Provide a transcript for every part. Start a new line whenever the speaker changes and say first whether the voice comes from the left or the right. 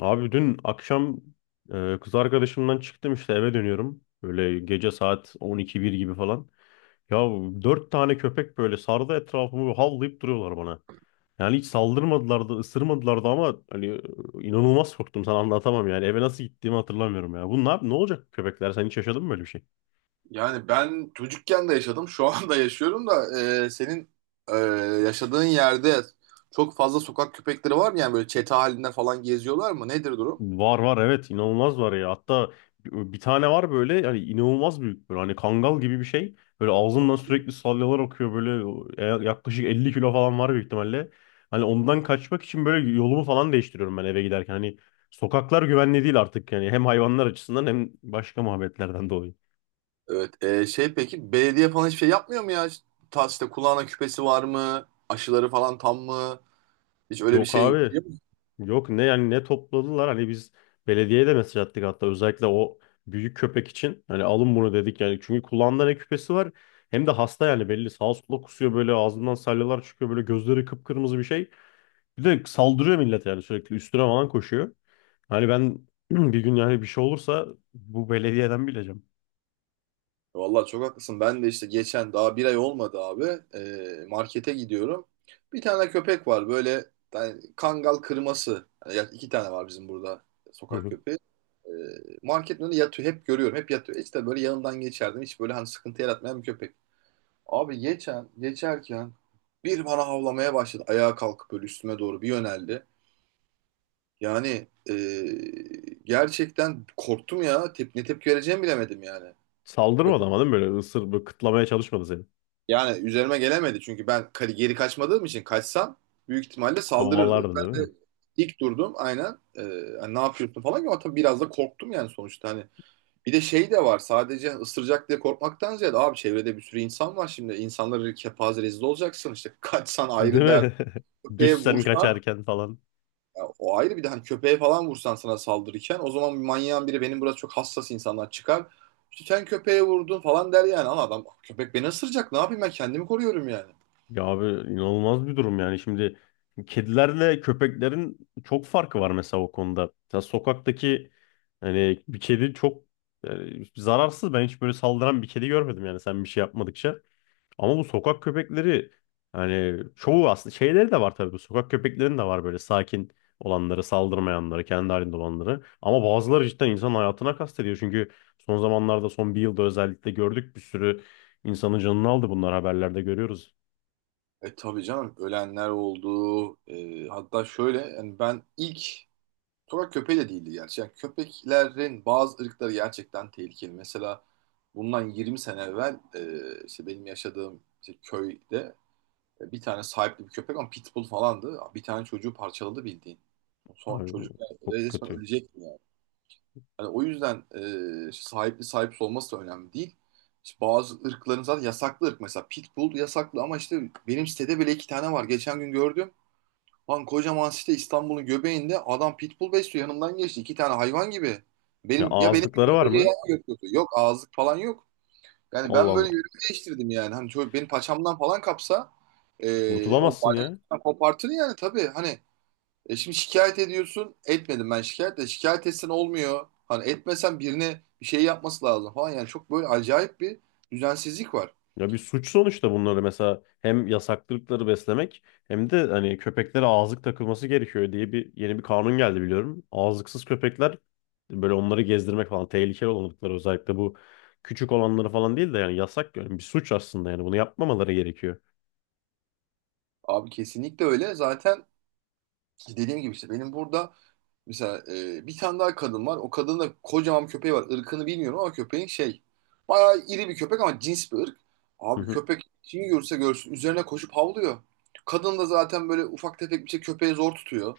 left: Abi dün akşam kız arkadaşımdan çıktım işte eve dönüyorum. Böyle gece saat 12-1 gibi falan. Ya dört tane köpek böyle sardı etrafımı havlayıp duruyorlar bana. Yani hiç saldırmadılar da ısırmadılar da ama hani inanılmaz korktum sana anlatamam yani. Eve nasıl gittiğimi hatırlamıyorum ya. Bu ne, ne olacak köpekler? Sen hiç yaşadın mı böyle bir şey?
right: Yani ben çocukken de yaşadım, şu anda yaşıyorum da senin e, yaşadığın yerde çok fazla sokak köpekleri var mı? Yani böyle çete halinde falan geziyorlar mı? Nedir durum?
left: Var var, evet, inanılmaz var ya. Hatta bir tane var böyle, yani inanılmaz büyük, böyle hani kangal gibi bir şey. Böyle ağzından sürekli salyalar akıyor böyle, yaklaşık 50 kilo falan var büyük ihtimalle. Hani ondan kaçmak için böyle yolumu falan değiştiriyorum ben eve giderken. Hani sokaklar güvenli değil artık yani, hem hayvanlar açısından hem başka muhabbetlerden dolayı.
right: Evet, şey peki belediye falan hiçbir şey yapmıyor mu ya? Ta işte kulağına küpesi var mı? Aşıları falan tam mı? Hiç öyle bir
left: Yok
right: şey
left: abi.
right: biliyor musun?
left: Yok, ne yani, ne topladılar, hani biz belediyeye de mesaj attık, hatta özellikle o büyük köpek için hani alın bunu dedik yani, çünkü kulağında ne küpesi var, hem de hasta yani, belli, sağa sola kusuyor, böyle ağzından salyalar çıkıyor, böyle gözleri kıpkırmızı bir şey, bir de saldırıyor millet yani, sürekli üstüne falan koşuyor. Hani ben bir gün yani bir şey olursa bu belediyeden bileceğim.
right: Vallahi çok haklısın. Ben de işte geçen daha bir ay olmadı abi. Markete gidiyorum. Bir tane köpek var böyle yani kangal kırması. Yani iki tane var bizim burada
left: Hı
right: sokak
left: hı.
right: köpeği. E, Marketin önünde yatıyor. Hep görüyorum. Hep yatıyor. İşte böyle yanından geçerdim. Hiç böyle hani sıkıntı yaratmayan bir köpek. Abi geçen, geçerken bir bana havlamaya başladı. Ayağa kalkıp böyle üstüme doğru bir yöneldi. Yani gerçekten korktum ya. Ne tepki vereceğimi bilemedim yani.
left: Saldırmadı
right: Köpek-
left: ama değil mi, böyle ısır, böyle kıtlamaya çalışmadı seni,
right: Yani üzerime gelemedi çünkü ben geri kaçmadığım için, kaçsam büyük ihtimalle saldırırdı.
left: kovalardı değil
right: Ben de
left: mi?
right: dik durdum aynen. Hani ne yapıyorsun falan, ama tabii biraz da korktum yani, sonuçta hani bir de şey de var: sadece ısıracak diye korkmaktan ziyade abi, çevrede bir sürü insan var şimdi, insanları kepaze rezil olacaksın, işte kaçsan
left: Değil
right: ayrı dert,
left: mi?
right: köpeğe
left: Düşsen
right: vursan
left: kaçarken falan.
right: ya o ayrı. Bir de hani köpeğe falan vursan sana saldırırken, o zaman bir manyağın biri, benim burası çok hassas, insanlar çıkar işte, sen köpeğe vurdun falan der yani. Ama adam, köpek beni ısıracak, ne yapayım, ben kendimi koruyorum yani.
left: Ya abi, inanılmaz bir durum yani. Şimdi kedilerle köpeklerin çok farkı var mesela o konuda. Mesela sokaktaki, hani bir kedi çok yani zararsız. Ben hiç böyle saldıran bir kedi görmedim yani, sen bir şey yapmadıkça. Ama bu sokak köpekleri, hani çoğu aslında şeyleri de var tabii. Bu sokak köpeklerin de var böyle sakin olanları, saldırmayanları, kendi halinde olanları. Ama bazıları cidden insan hayatına kastediyor. Çünkü son zamanlarda, son bir yılda özellikle gördük, bir sürü insanın canını aldı bunlar, haberlerde görüyoruz.
right: E tabii canım, ölenler oldu. Hatta şöyle, yani ben ilk sokak köpeği de değildi gerçi. Yani köpeklerin bazı ırkları gerçekten tehlikeli. Mesela bundan 20 sene evvel işte benim yaşadığım işte köyde, bir tane sahipli bir köpek ama pitbull falandı. Bir tane çocuğu parçaladı bildiğin. Son
left: Abi
right: çocuk yani
left: çok
right: resmen
left: kötü.
right: ölecek. Yani. Hani o yüzden işte sahipli sahipsiz olması da önemli değil. İşte bazı ırkların, zaten yasaklı ırk mesela pitbull yasaklı, ama işte benim sitede bile iki tane var. Geçen gün gördüm. Lan kocaman site, İstanbul'un göbeğinde, adam pitbull besliyor. Yanımdan geçti. İki tane hayvan gibi.
left: Ya
right: Benim ya benim gibi,
left: ağızlıkları
right: yoksa
left: var mı?
right: yayan götürdü. Yok ağızlık falan yok. Yani
left: Allah
right: ben böyle
left: Allah.
right: yönümü değiştirdim yani. Hani çocuk beni paçamdan falan kapsa, o
left: Kurtulamazsın ya.
right: bacaktan kopartır yani tabii. Hani şimdi şikayet ediyorsun. Etmedim ben şikayet de. Şikayet etsen olmuyor. Hani etmesen, birine bir şey yapması lazım falan. Yani çok böyle acayip bir düzensizlik var.
left: Ya bir suç sonuçta bunları, mesela hem yasaklı beslemek, hem de hani köpeklere ağızlık takılması gerekiyor diye bir yeni bir kanun geldi biliyorum. Ağızlıksız köpekler, böyle onları gezdirmek falan, tehlikeli olanlıkları özellikle, bu küçük olanları falan değil de, yani yasak, yani bir suç aslında, yani bunu yapmamaları gerekiyor.
right: Abi kesinlikle öyle. Zaten dediğim gibi işte benim burada mesela bir tane daha kadın var. O kadının da kocaman bir köpeği var. Irkını bilmiyorum ama köpeğin şey. Bayağı iri bir köpek, ama cins bir ırk.
left: Hı
right: Abi
left: hı.
right: köpek kimi görse, görsün üzerine koşup havlıyor. Kadın da zaten böyle ufak tefek bir şey, köpeği zor tutuyor.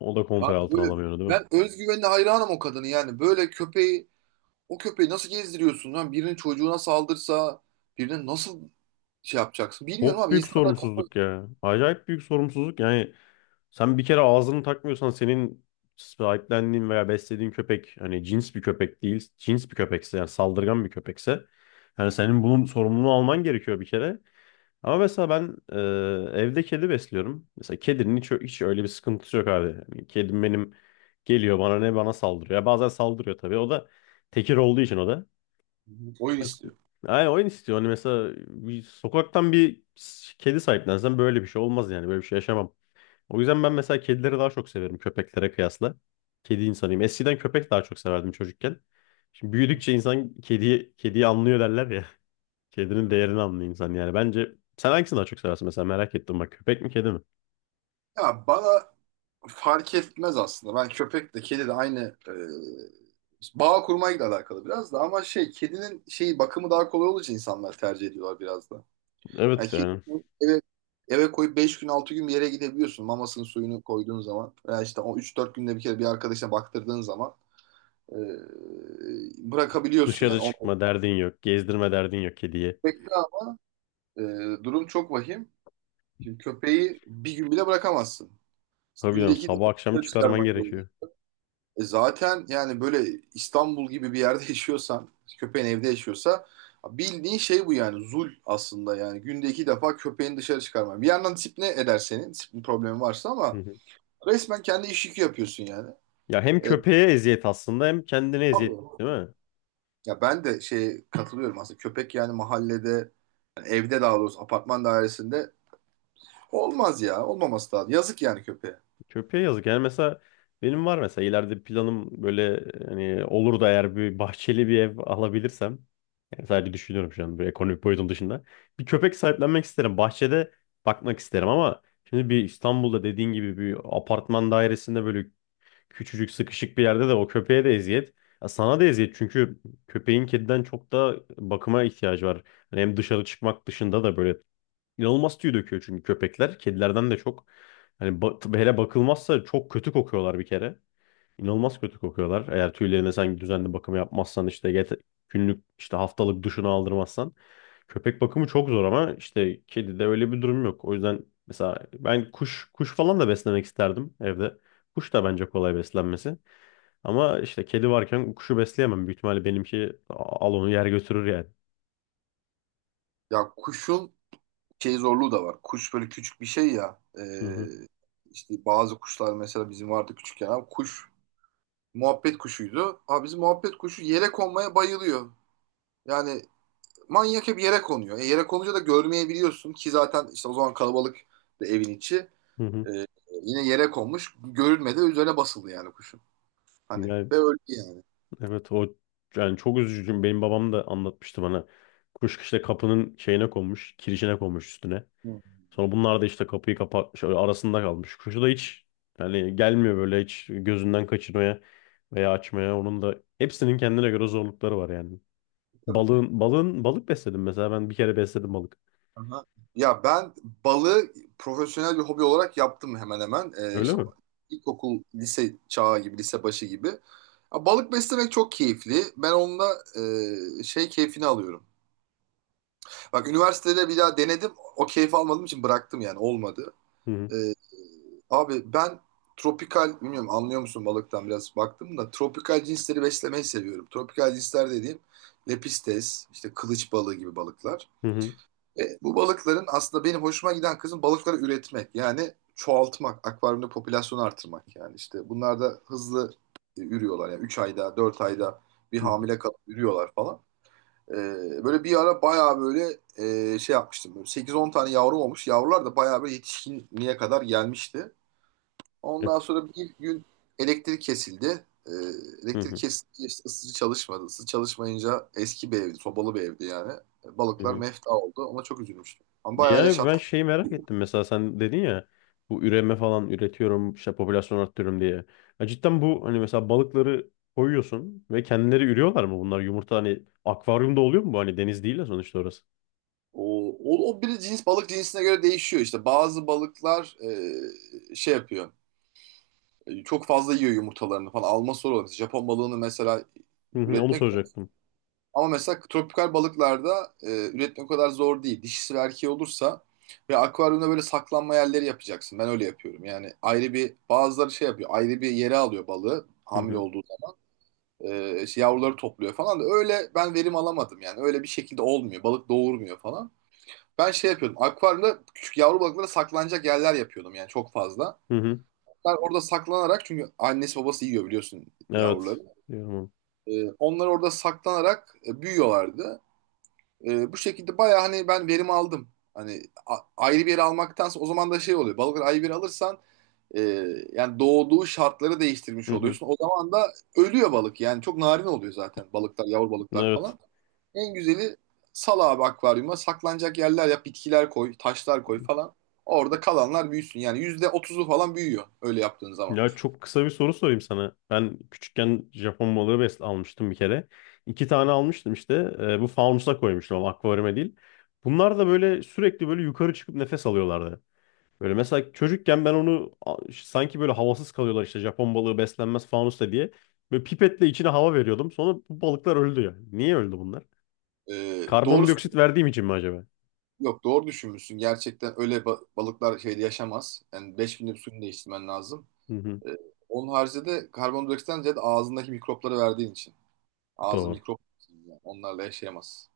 left: O da kontrol
right: Yani
left: altına
right: böyle
left: alamıyor değil mi?
right: ben özgüvenine hayranım o kadını yani. Böyle köpeği, o köpeği nasıl gezdiriyorsun lan? Birinin çocuğuna saldırsa, birine nasıl şey yapacaksın? Bilmiyorum
left: Çok
right: abi,
left: büyük
right: insanlar kafa.
left: sorumsuzluk ya. Acayip büyük sorumsuzluk. Yani sen bir kere ağzını takmıyorsan, senin sahiplendiğin veya beslediğin köpek hani cins bir köpek değil, cins bir köpekse yani, saldırgan bir köpekse, yani senin bunun sorumluluğunu alman gerekiyor bir kere. Ama mesela ben evde kedi besliyorum. Mesela kedinin hiç, hiç öyle bir sıkıntısı yok abi. Yani kedim benim geliyor bana, ne bana saldırıyor. Ya bazen saldırıyor tabii. O da tekir olduğu için o da.
right: Oyun istiyor.
left: Yani oyun istiyor. Hani mesela bir sokaktan bir kedi sahiplensen böyle bir şey olmaz yani. Böyle bir şey yaşamam. O yüzden ben mesela kedileri daha çok severim köpeklere kıyasla. Kedi insanıyım. Eskiden köpek daha çok severdim çocukken. Şimdi
right: Hı
left: büyüdükçe insan kediyi anlıyor derler ya. Kedinin
right: hı.
left: değerini anlıyor insan yani. Bence sen hangisini daha çok seversin mesela, merak ettim bak. Köpek mi, kedi mi?
right: Ya bana fark etmez aslında. Ben köpek de kedi de aynı, e, bağ kurmayla alakalı biraz da. Ama şey, kedinin şeyi, bakımı daha kolay olduğu insanlar tercih ediyorlar biraz da. Yani
left: Evet
right: kedi
left: yani.
right: eve, eve koyup 5 gün 6 gün bir yere gidebiliyorsun, mamasının suyunu koyduğun zaman veya işte o üç dört günde bir kere bir arkadaşına baktırdığın zaman e, bırakabiliyorsun
left: Dışarı
right: yani.
left: çıkma derdin yok. Gezdirme derdin yok kediye.
right: Köpekte ama, durum çok vahim. Şimdi köpeği bir gün bile bırakamazsın.
left: Tabii
right: Günde
left: canım,
right: iki defa
left: sabah akşam
right: dışarı
left: çıkarman
right: çıkarman gerekiyor.
left: gerekiyor.
right: E zaten yani böyle İstanbul gibi bir yerde yaşıyorsan, köpeğin evde yaşıyorsa bildiğin şey bu yani, zul aslında yani. Günde iki defa köpeğini dışarı çıkarman. Bir yandan disipline eder senin, disiplin problemi varsa,
left: Hı
right: ama
left: hı.
right: resmen kendi iş yükü yapıyorsun yani.
left: Ya hem
right: E,
left: köpeğe eziyet aslında, hem kendine eziyet
right: tabii.
left: değil mi?
right: Ya ben de şey katılıyorum aslında. Köpek yani mahallede, yani evde daha doğrusu, apartman dairesinde olmaz ya. Olmaması lazım. Yazık yani köpeğe.
left: Köpeğe yazık. Yani mesela benim var mesela ileride planım, böyle hani olur da eğer bir bahçeli bir ev alabilirsem, yani sadece düşünüyorum şu an, böyle ekonomik boyutun dışında. Bir köpek sahiplenmek isterim. Bahçede bakmak isterim. Ama şimdi bir İstanbul'da dediğin gibi bir apartman dairesinde, böyle küçücük sıkışık bir yerde, de o köpeğe de eziyet. Ya sana da eziyet, çünkü köpeğin kediden çok da bakıma ihtiyacı var. Hani hem dışarı çıkmak dışında da böyle İnanılmaz tüy döküyor çünkü köpekler. Kedilerden de çok. Hani hele bakılmazsa çok kötü kokuyorlar bir kere. İnanılmaz kötü kokuyorlar. Eğer tüylerine sen düzenli bakım yapmazsan, işte günlük işte haftalık duşunu aldırmazsan. Köpek bakımı çok zor, ama işte kedide öyle bir durum yok. O yüzden mesela ben kuş kuş falan da beslemek isterdim evde. Kuş da bence kolay beslenmesi. Ama işte kedi varken kuşu besleyemem. Büyük ihtimalle benimki al onu yer götürür yani.
right: Ya kuşun şey zorluğu da var. Kuş böyle küçük bir şey ya.
left: Hı hı.
right: İşte bazı kuşlar, mesela bizim vardı küçükken. Abi kuş muhabbet kuşuydu. Abi bizim muhabbet kuşu yere konmaya bayılıyor. Yani manyak, hep yere konuyor. E, yere konunca da görmeyebiliyorsun ki, zaten işte o zaman kalabalık da evin içi.
left: Hı hı.
right: Ee, Yine yere konmuş. Görülmedi. Üzerine basıldı yani kuşun. Hani
left: Yani
right: ve öldü yani.
left: evet, o yani çok üzücü. Benim babam da anlatmıştı bana. Kuş işte kapının şeyine konmuş, kirişine konmuş üstüne. Sonra bunlar da işte kapıyı kapatmış, öyle arasında kalmış. Kuşu da hiç yani gelmiyor böyle hiç gözünden kaçırmaya veya açmaya. Onun da hepsinin kendine göre zorlukları var yani.
right: Hı.
left: Balık besledim mesela. Ben bir kere besledim balık.
right: Aha. Ya ben balığı profesyonel bir hobi olarak yaptım hemen hemen.
left: Öyle
right: İşte
left: mi?
right: ilkokul, lise çağı gibi, lise başı gibi. Ya balık beslemek çok keyifli. Ben onunla şey keyfini alıyorum. Bak üniversitede bir daha denedim. O keyfi almadığım için bıraktım yani, olmadı.
left: Hı hı,
right: Ee, Abi ben tropikal, bilmiyorum anlıyor musun balıktan biraz, baktım da tropikal cinsleri beslemeyi seviyorum. Tropikal cinsler dediğim lepistes, işte kılıç balığı gibi balıklar.
left: hı hı,
right: Bu balıkların aslında benim hoşuma giden kısım, balıkları üretmek. Yani çoğaltmak, akvaryumda popülasyonu artırmak yani işte. Bunlar da hızlı ürüyorlar yani, 3 ayda, 4 ayda bir
left: hı hı.
right: hamile kalıp ürüyorlar falan. E, Böyle bir ara bayağı böyle şey yapmıştım. Böyle 8-10 tane yavru olmuş. Yavrular da bayağı böyle yetişkinliğe kadar gelmişti.
left: E,
right: Ondan sonra ilk gün elektrik kesildi.
left: hı
right: Elektrik
left: hı,
right: kesildi, işte ısıtıcı çalışmadı. Isıtıcı çalışmayınca, eski bir evdi, sobalı bir evdi yani.
left: hı
right: Balıklar
left: hı.
right: mefta oldu. Ona çok üzülmüştüm. Ama bayağı
left: Yani
right: yaşattı.
left: ben şeyi merak ettim, mesela sen dedin ya, bu üreme falan üretiyorum işte, popülasyon arttırıyorum diye. Ya cidden bu hani mesela balıkları koyuyorsun ve kendileri ürüyorlar mı bunlar, yumurta hani akvaryumda oluyor mu bu, hani deniz değil ya sonuçta orası.
right: O bir cins, balık cinsine göre değişiyor işte. Bazı balıklar şey yapıyor. Çok fazla yiyor yumurtalarını falan. Alma sorunu. Japon balığını mesela
left: Hı hı, onu
right: üretmek.
left: soracaktım.
right: Ama mesela tropikal balıklarda üretmek o kadar zor değil. Dişisi ve erkeği olursa ve akvaryumda böyle saklanma yerleri yapacaksın. Ben öyle yapıyorum. Yani ayrı bir, bazıları şey yapıyor. Ayrı bir yere alıyor balığı
left: Hı
right: hamile
left: hı.
right: olduğu zaman. İşte yavruları topluyor falan da, öyle ben verim alamadım yani. Öyle bir şekilde olmuyor. Balık doğurmuyor falan. Ben şey yapıyordum. Akvaryumda küçük yavru balıklara saklanacak yerler yapıyordum, yani çok fazla.
left: Hı hı.
right: Onlar orada saklanarak, çünkü annesi babası yiyor biliyorsun yavruları.
left: Evet. Diyorum.
right: E, onlar orada saklanarak büyüyorlardı. Bu şekilde bayağı hani ben verim aldım. Hani ayrı bir yere almaktansa, o zaman da şey oluyor. Balıkları ayrı bir yere alırsan, e, yani doğduğu şartları değiştirmiş
left: Hı hı.
right: oluyorsun. O zaman da ölüyor balık. Yani çok narin oluyor zaten balıklar, yavru balıklar
left: Evet.
right: falan. En güzeli, sal abi akvaryuma saklanacak yerler yap, bitkiler koy, taşlar koy falan. Orada kalanlar büyüsün. Yani %30'u falan büyüyor öyle yaptığın zaman.
left: Ya çok kısa bir soru sorayım sana. Ben küçükken Japon balığı besle almıştım bir kere. 2 tane almıştım işte. Bu fanusa koymuştum ama, akvaryuma değil. Bunlar da böyle sürekli böyle yukarı çıkıp nefes alıyorlardı. Böyle mesela çocukken ben onu sanki böyle havasız kalıyorlar, işte Japon balığı beslenmez fanusta diye. Böyle pipetle içine hava veriyordum. Sonra bu balıklar öldü ya. Niye öldü bunlar?
right: E, doğru,
left: Karbondioksit verdiğim için mi acaba?
right: yok doğru düşünmüşsün. Gerçekten öyle, balıklar şeyde yaşamaz. Yani 5000 suyunu değiştirmen lazım.
left: Hı hı,
right: Ee, Onun haricinde de karbondioksitten ziyade ağzındaki mikropları verdiğin için. Ağzı
left: doğru.
right: mikrop, yani onlarla yaşayamaz.